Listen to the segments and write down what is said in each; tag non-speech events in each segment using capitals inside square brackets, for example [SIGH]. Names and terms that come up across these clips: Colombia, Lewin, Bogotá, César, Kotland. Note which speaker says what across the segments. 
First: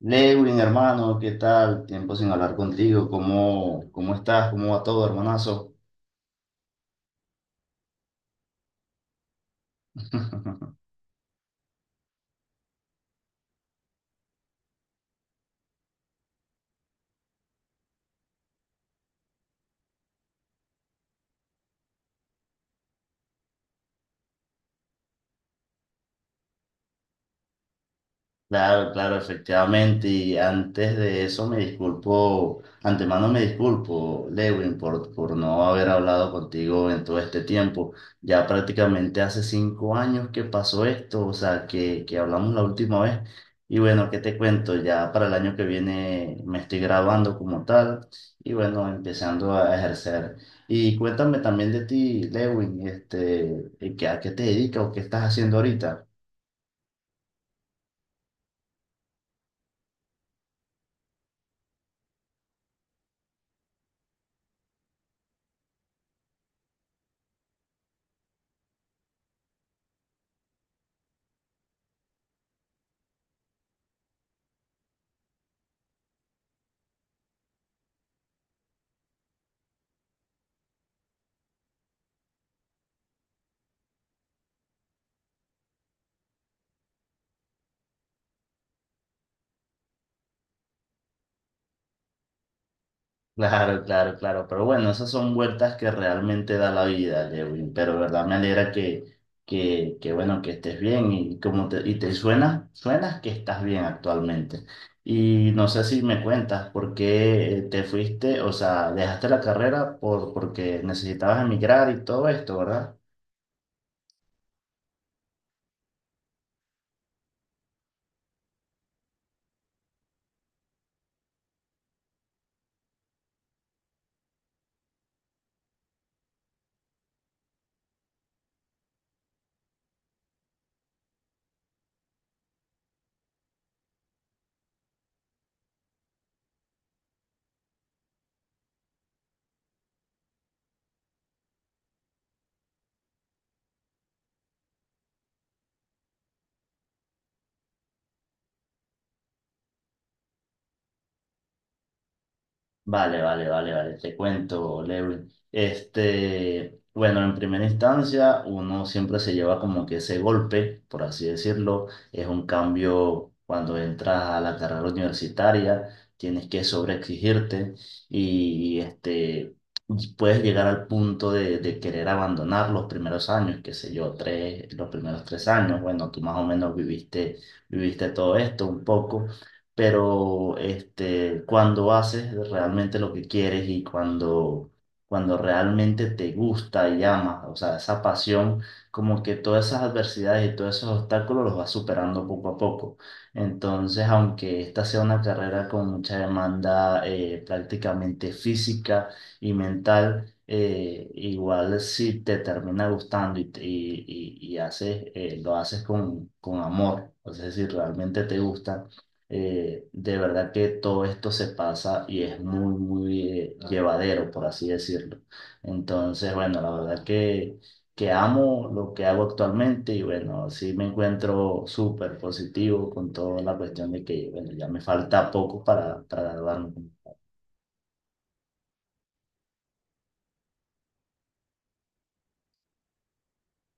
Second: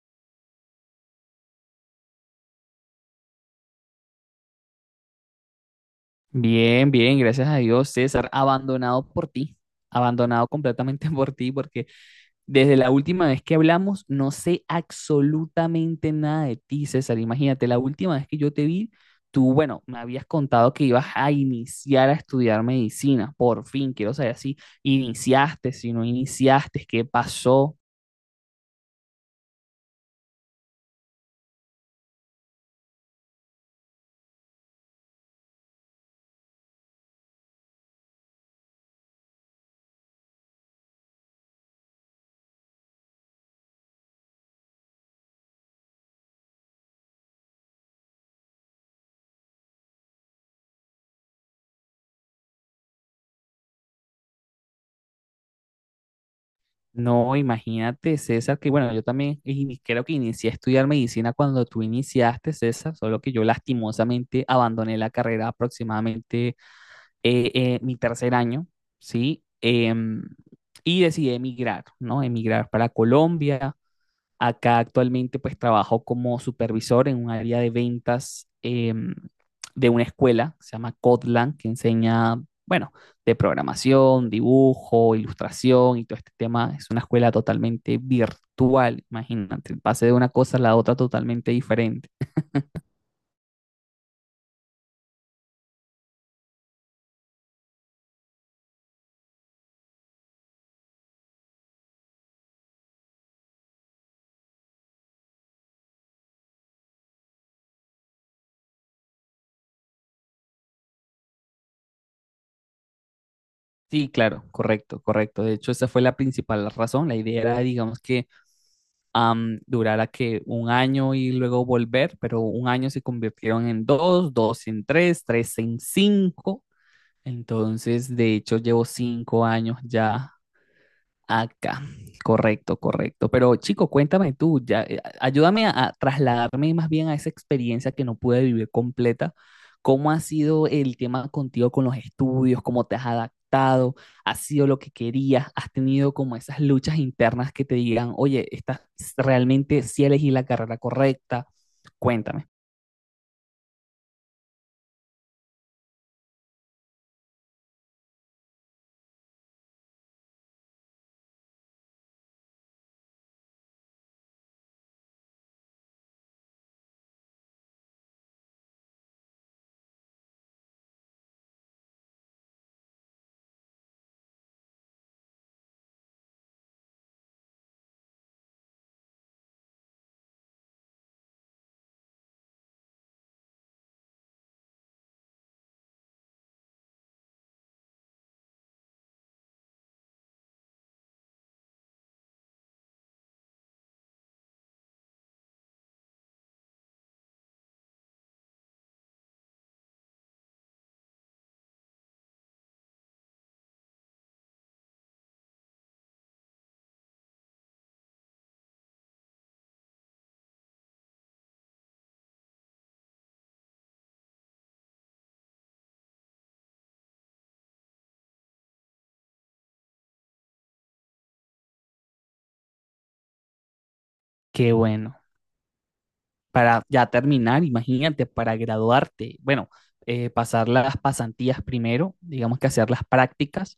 Speaker 1: Lewin, hermano, ¿qué tal? Tiempo sin hablar contigo. ¿Cómo estás? ¿Cómo va todo, hermanazo?
Speaker 2: Bien, bien, gracias a Dios, César, abandonado por ti, abandonado
Speaker 1: [LAUGHS]
Speaker 2: completamente [LAUGHS] por ti, porque desde la última vez que hablamos no sé absolutamente nada de ti, César. Imagínate, la última vez que yo te vi, tú, bueno, me habías contado que ibas a iniciar a estudiar medicina, por fin, quiero saber si iniciaste, si no iniciaste, qué pasó.
Speaker 1: Claro, claro, efectivamente. Y antes de eso me disculpo, antemano me disculpo, Lewin, por no haber hablado contigo en todo este tiempo. Ya prácticamente hace 5 años que pasó esto, o sea, que hablamos la última vez. Y bueno, ¿qué te cuento? Ya para el año que viene me estoy graduando como tal y bueno, empezando a ejercer. Y cuéntame también de ti, Lewin, este, ¿a qué te dedicas o qué estás haciendo ahorita?
Speaker 2: No, imagínate, César, que bueno, yo también creo que inicié a estudiar medicina cuando tú iniciaste, César, solo que yo lastimosamente abandoné la carrera aproximadamente mi tercer año, ¿sí? Y decidí emigrar, ¿no? Emigrar para Colombia. Acá actualmente pues trabajo como supervisor en un área de ventas de una escuela, que se llama Kotland, que enseña, bueno, de programación, dibujo, ilustración y todo este tema. Es una escuela totalmente virtual, imagínate, pase de una cosa a la otra totalmente diferente.
Speaker 1: Claro, claro, claro. Pero bueno, esas son vueltas que realmente da la vida, Lewin. Pero verdad me alegra que, que bueno, que estés bien y y te suenas que estás bien actualmente. Y no sé si me cuentas por qué te fuiste, o sea, dejaste la carrera por, porque necesitabas emigrar y todo esto, ¿verdad?
Speaker 2: Sí, claro, correcto, correcto. De hecho, esa fue la principal razón. La idea era, digamos, que durara que un año y luego volver, pero un año se convirtieron en dos, dos en tres, tres en cinco. Entonces, de hecho, llevo 5 años ya acá, correcto, correcto. Pero chico, cuéntame tú, ya, ayúdame a trasladarme más bien a esa experiencia que no pude vivir completa. ¿Cómo ha sido el tema contigo con los estudios? ¿Cómo te has adaptado? ¿Has sido lo que querías? ¿Has tenido como esas luchas internas que te digan, oye, estás realmente si elegí la carrera correcta? Cuéntame.
Speaker 1: Vale, vale, vale, vale, te cuento, Lewin. Este, bueno, en primera instancia, uno siempre se lleva como que ese golpe, por así decirlo, es un cambio cuando entras a la carrera universitaria, tienes que sobreexigirte y este, puedes llegar al punto de querer abandonar los primeros años, qué sé yo, tres, los primeros 3 años, bueno, tú más o menos viviste, viviste todo esto un poco pero este, cuando haces realmente lo que quieres y cuando, cuando realmente te gusta y amas, o sea, esa pasión, como que todas esas adversidades y todos esos obstáculos los vas superando poco a poco. Entonces, aunque esta sea una carrera con mucha demanda prácticamente física y mental, igual si te termina gustando y, y, y haces, lo haces con amor, o sea, si realmente te gusta de verdad que todo esto se pasa y es muy, muy llevadero, por así decirlo. Entonces, bueno, la verdad que amo lo que hago actualmente y bueno, sí me encuentro súper positivo con toda la cuestión de que, bueno, ya
Speaker 2: Qué
Speaker 1: me
Speaker 2: bueno.
Speaker 1: falta poco para graduarme.
Speaker 2: Para ya terminar, imagínate, para graduarte, bueno, pasar las pasantías primero, digamos que hacer las prácticas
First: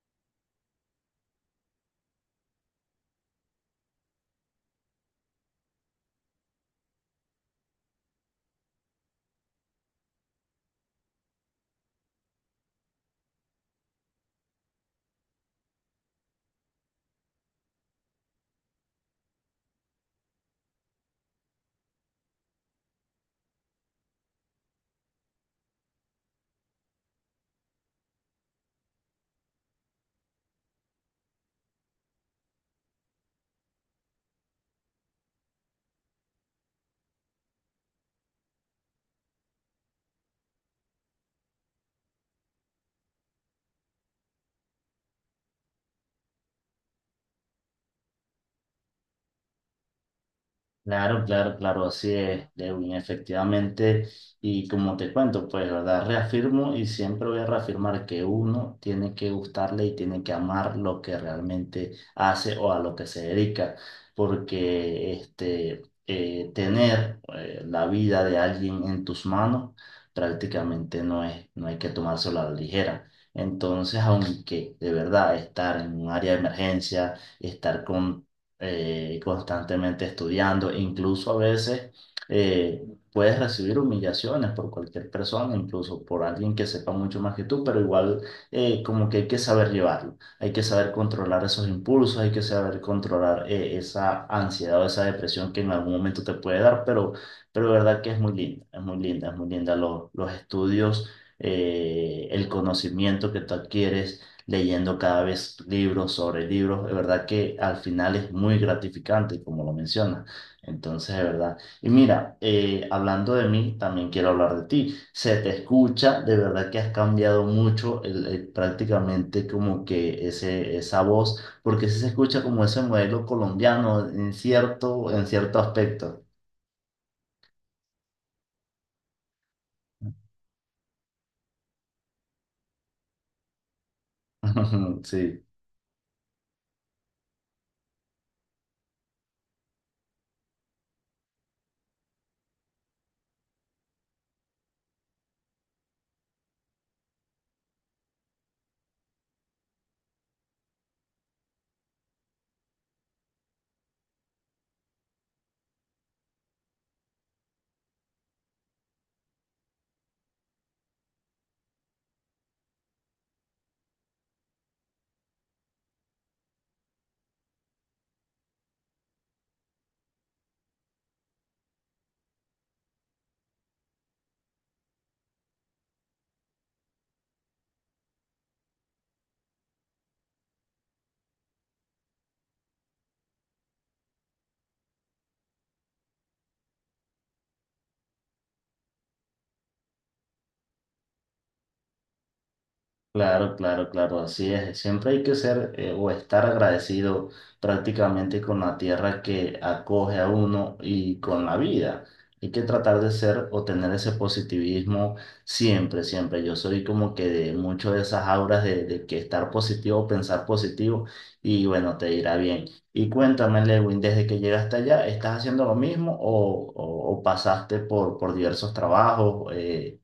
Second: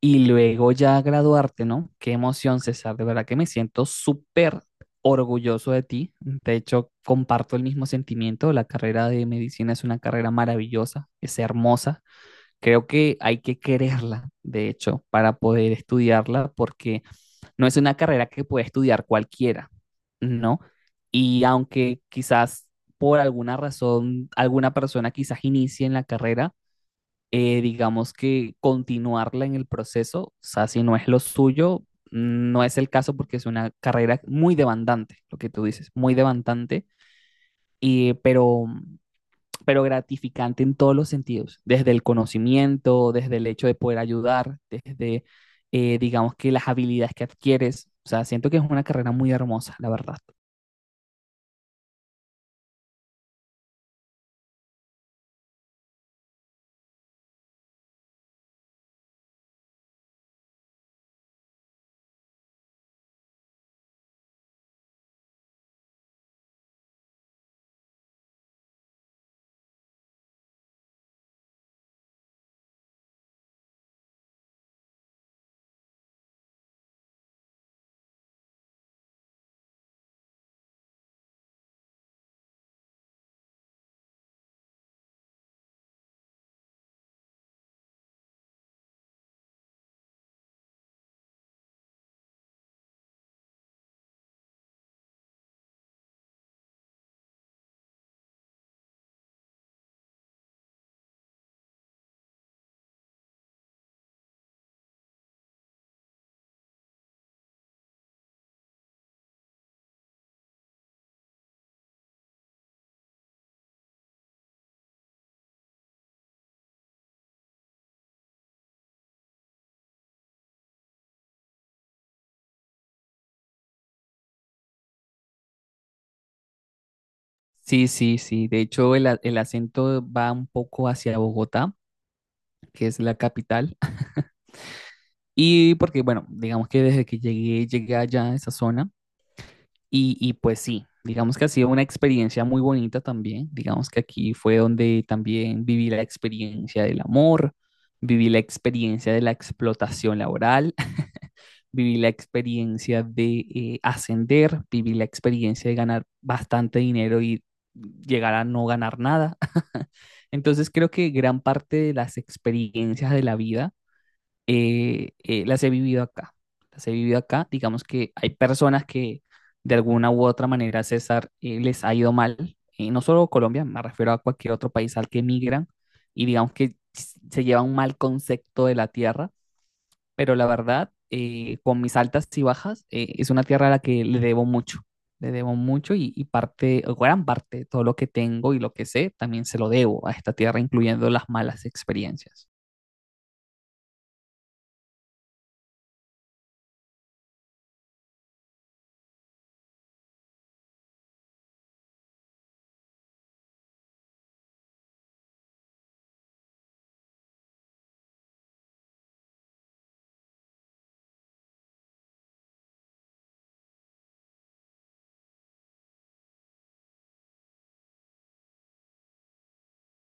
Speaker 2: y luego ya graduarte, ¿no? Qué emoción, César, de verdad que me siento súper orgulloso de ti. De hecho, comparto el mismo sentimiento. La carrera de medicina es una carrera maravillosa, es hermosa. Creo que hay que quererla, de hecho, para poder estudiarla, porque no es una carrera que puede estudiar cualquiera, ¿no? Y aunque quizás por alguna razón alguna persona quizás inicie en la carrera, digamos que continuarla en el proceso, o sea, si no es lo suyo, no es el caso porque es una carrera muy demandante, lo que tú dices, muy demandante, y, pero pero gratificante en todos los sentidos, desde el conocimiento, desde el hecho de poder ayudar, desde, digamos que las habilidades que adquieres. O sea, siento que es una carrera muy hermosa, la verdad.
Speaker 1: Claro, claro, claro, así es, Lewin, efectivamente. Y como te cuento, pues, ¿verdad? Reafirmo y siempre voy a reafirmar que uno tiene que gustarle y tiene que amar lo que realmente hace o a lo que se dedica, porque este, tener la vida de alguien en tus manos prácticamente no hay que tomárselo a la ligera. Entonces, aunque de verdad estar en un área de emergencia, estar con constantemente estudiando, incluso a veces eh, puedes recibir humillaciones por cualquier persona, incluso por alguien que sepa mucho más que tú, pero igual como que hay que saber llevarlo, hay que saber controlar esos impulsos, hay que saber controlar esa ansiedad o esa depresión que en algún momento te puede dar, pero de verdad que es muy linda, es muy linda, es muy linda los estudios. El conocimiento que tú adquieres, leyendo cada vez libros sobre libros. De verdad que al final es muy gratificante, como lo mencionas. Entonces, de verdad. Y mira, hablando de mí, también quiero hablar de ti. Se te escucha, de verdad que has cambiado mucho prácticamente como que esa voz, porque sí se escucha como ese modelo colombiano en cierto aspecto.
Speaker 2: Sí, sí, sí. De hecho, el acento va un poco hacia Bogotá, que es la capital. [LAUGHS]
Speaker 1: [LAUGHS] Sí.
Speaker 2: Y porque, bueno, digamos que desde que llegué, llegué allá a esa zona, y pues sí, digamos que ha sido una experiencia muy bonita también. Digamos que aquí fue donde también viví la experiencia del amor, viví la experiencia de la explotación laboral, [LAUGHS] viví la experiencia de ascender, viví la experiencia de ganar bastante dinero y llegar a no ganar nada. [LAUGHS] Entonces creo que gran parte de las experiencias de la vida las he vivido acá. Las he vivido acá. Digamos que hay personas que de alguna u otra manera, César, les ha ido mal. Y no solo Colombia, me refiero a cualquier otro país al que emigran y digamos que se lleva un mal concepto de la tierra, pero la verdad, con mis altas y bajas, es una tierra a la que le debo mucho. Le debo mucho y parte, o gran parte de todo lo que tengo y lo que sé, también se lo debo a esta tierra, incluyendo las malas experiencias.
Speaker 1: Claro, claro, claro, así es. Siempre hay que ser o estar agradecido prácticamente con la tierra que acoge a uno y con la vida. Hay que tratar de ser o tener ese positivismo siempre, siempre. Yo soy como que de mucho de esas auras de que estar positivo, pensar positivo y bueno, te irá bien. Y cuéntame, Lewin, desde que llegaste allá, ¿estás haciendo lo mismo o, o pasaste por diversos trabajos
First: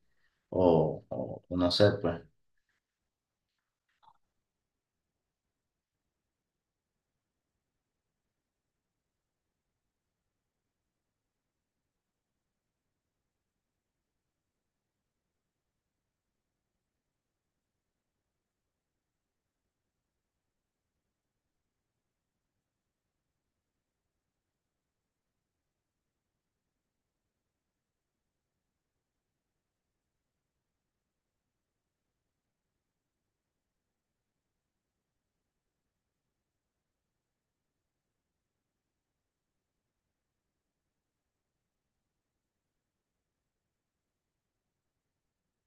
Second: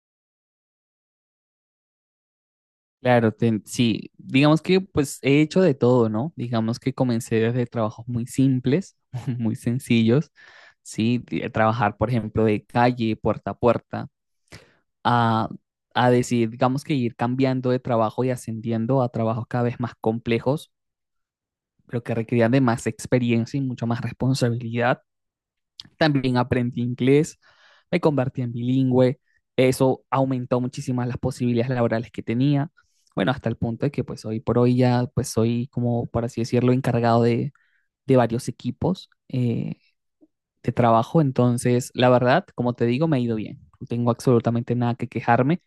Speaker 1: o, o no sé, pues?
Speaker 2: Claro, sí, digamos que pues he hecho de todo, ¿no? Digamos que comencé desde trabajos muy simples, [LAUGHS] muy sencillos, ¿sí? De trabajar, por ejemplo, de calle, puerta a puerta, a, a decidir, digamos que ir cambiando de trabajo y ascendiendo a trabajos cada vez más complejos, pero que requerían de más experiencia y mucha más responsabilidad. También aprendí inglés, me convertí en bilingüe, eso aumentó muchísimas las posibilidades laborales que tenía. Bueno, hasta el punto de que pues hoy por hoy ya pues soy como, por así decirlo, encargado de varios equipos de trabajo. Entonces, la verdad, como te digo, me ha ido bien. No tengo absolutamente nada que quejarme,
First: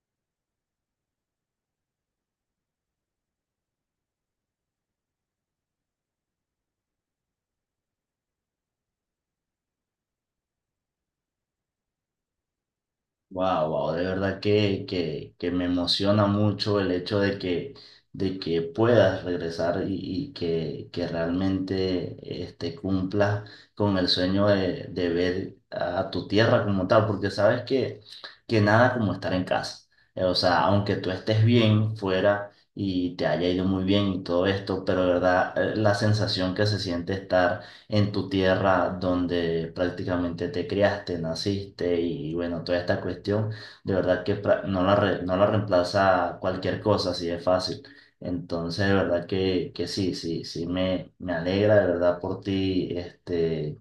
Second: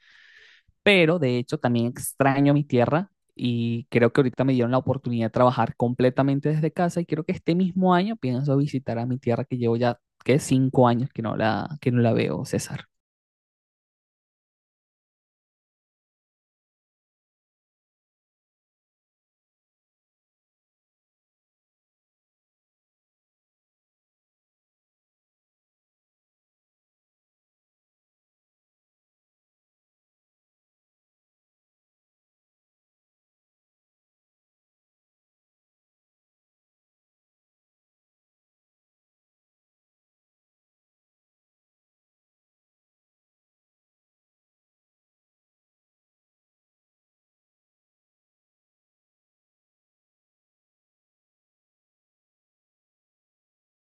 Speaker 2: pero de hecho también extraño mi tierra y creo que ahorita me dieron la oportunidad de trabajar completamente desde casa y creo que este mismo año pienso visitar a mi tierra, que llevo ya, que 5 años que no la, que no la veo, César.
Speaker 1: Wow, wow, de verdad que me emociona mucho el hecho de que, puedas regresar y, y que realmente este, cumplas con el sueño de ver a tu tierra como tal, porque sabes que nada como estar en casa. O sea, aunque tú estés bien fuera y te haya ido muy bien y todo esto, pero de verdad la sensación que se siente estar en tu tierra donde prácticamente te criaste, naciste y bueno, toda esta cuestión, de verdad que no la, no la reemplaza cualquier cosa, así de fácil. Entonces, de verdad que sí, sí, sí, me alegra de verdad por ti, este,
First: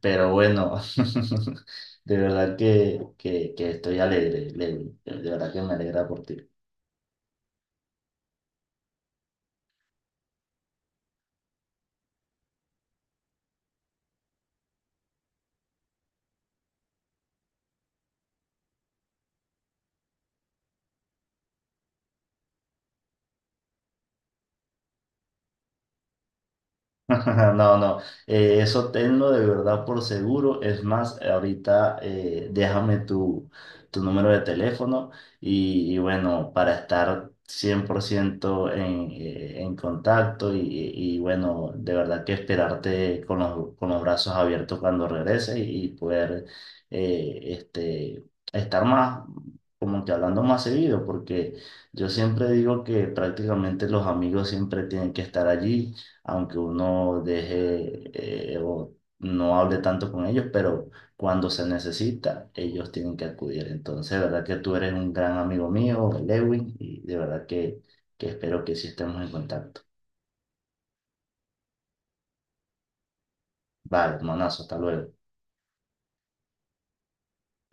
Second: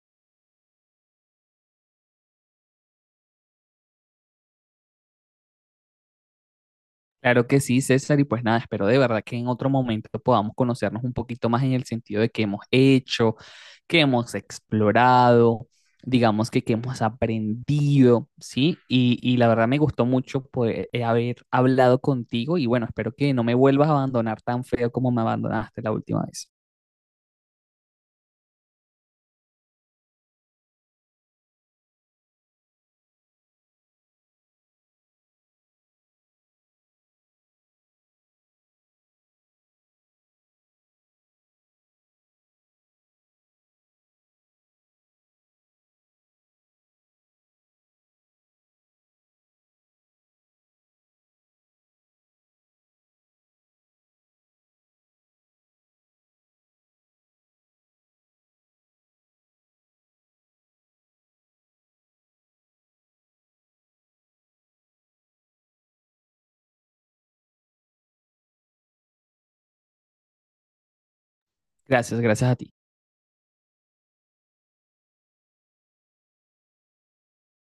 Speaker 1: pero bueno, [LAUGHS] de verdad que, que estoy alegre. De verdad que me alegra por ti.
Speaker 2: Claro que sí, César, y pues nada, espero de verdad que en otro momento podamos conocernos un poquito más en el sentido de qué hemos hecho, qué hemos explorado, digamos que qué hemos aprendido, ¿sí? Y la verdad me gustó mucho poder haber hablado contigo y bueno, espero que no me vuelvas a abandonar tan feo como me abandonaste la última vez.
Speaker 1: [LAUGHS] No, no, eso tenlo de verdad por seguro. Es más, ahorita déjame tu número de teléfono y bueno, para estar 100% en contacto y bueno, de verdad que esperarte con los brazos abiertos cuando regreses y, poder eh, este, estar más, como que hablando más seguido, porque yo siempre digo que prácticamente los amigos siempre tienen que estar allí aunque uno deje o no hable tanto con ellos, pero cuando se necesita, ellos tienen que acudir. Entonces, de verdad que tú eres un gran amigo mío, Lewin, y de verdad que espero que sí estemos en contacto.
Speaker 2: Gracias, gracias a ti.
Speaker 1: Vale, hermanazo, hasta luego.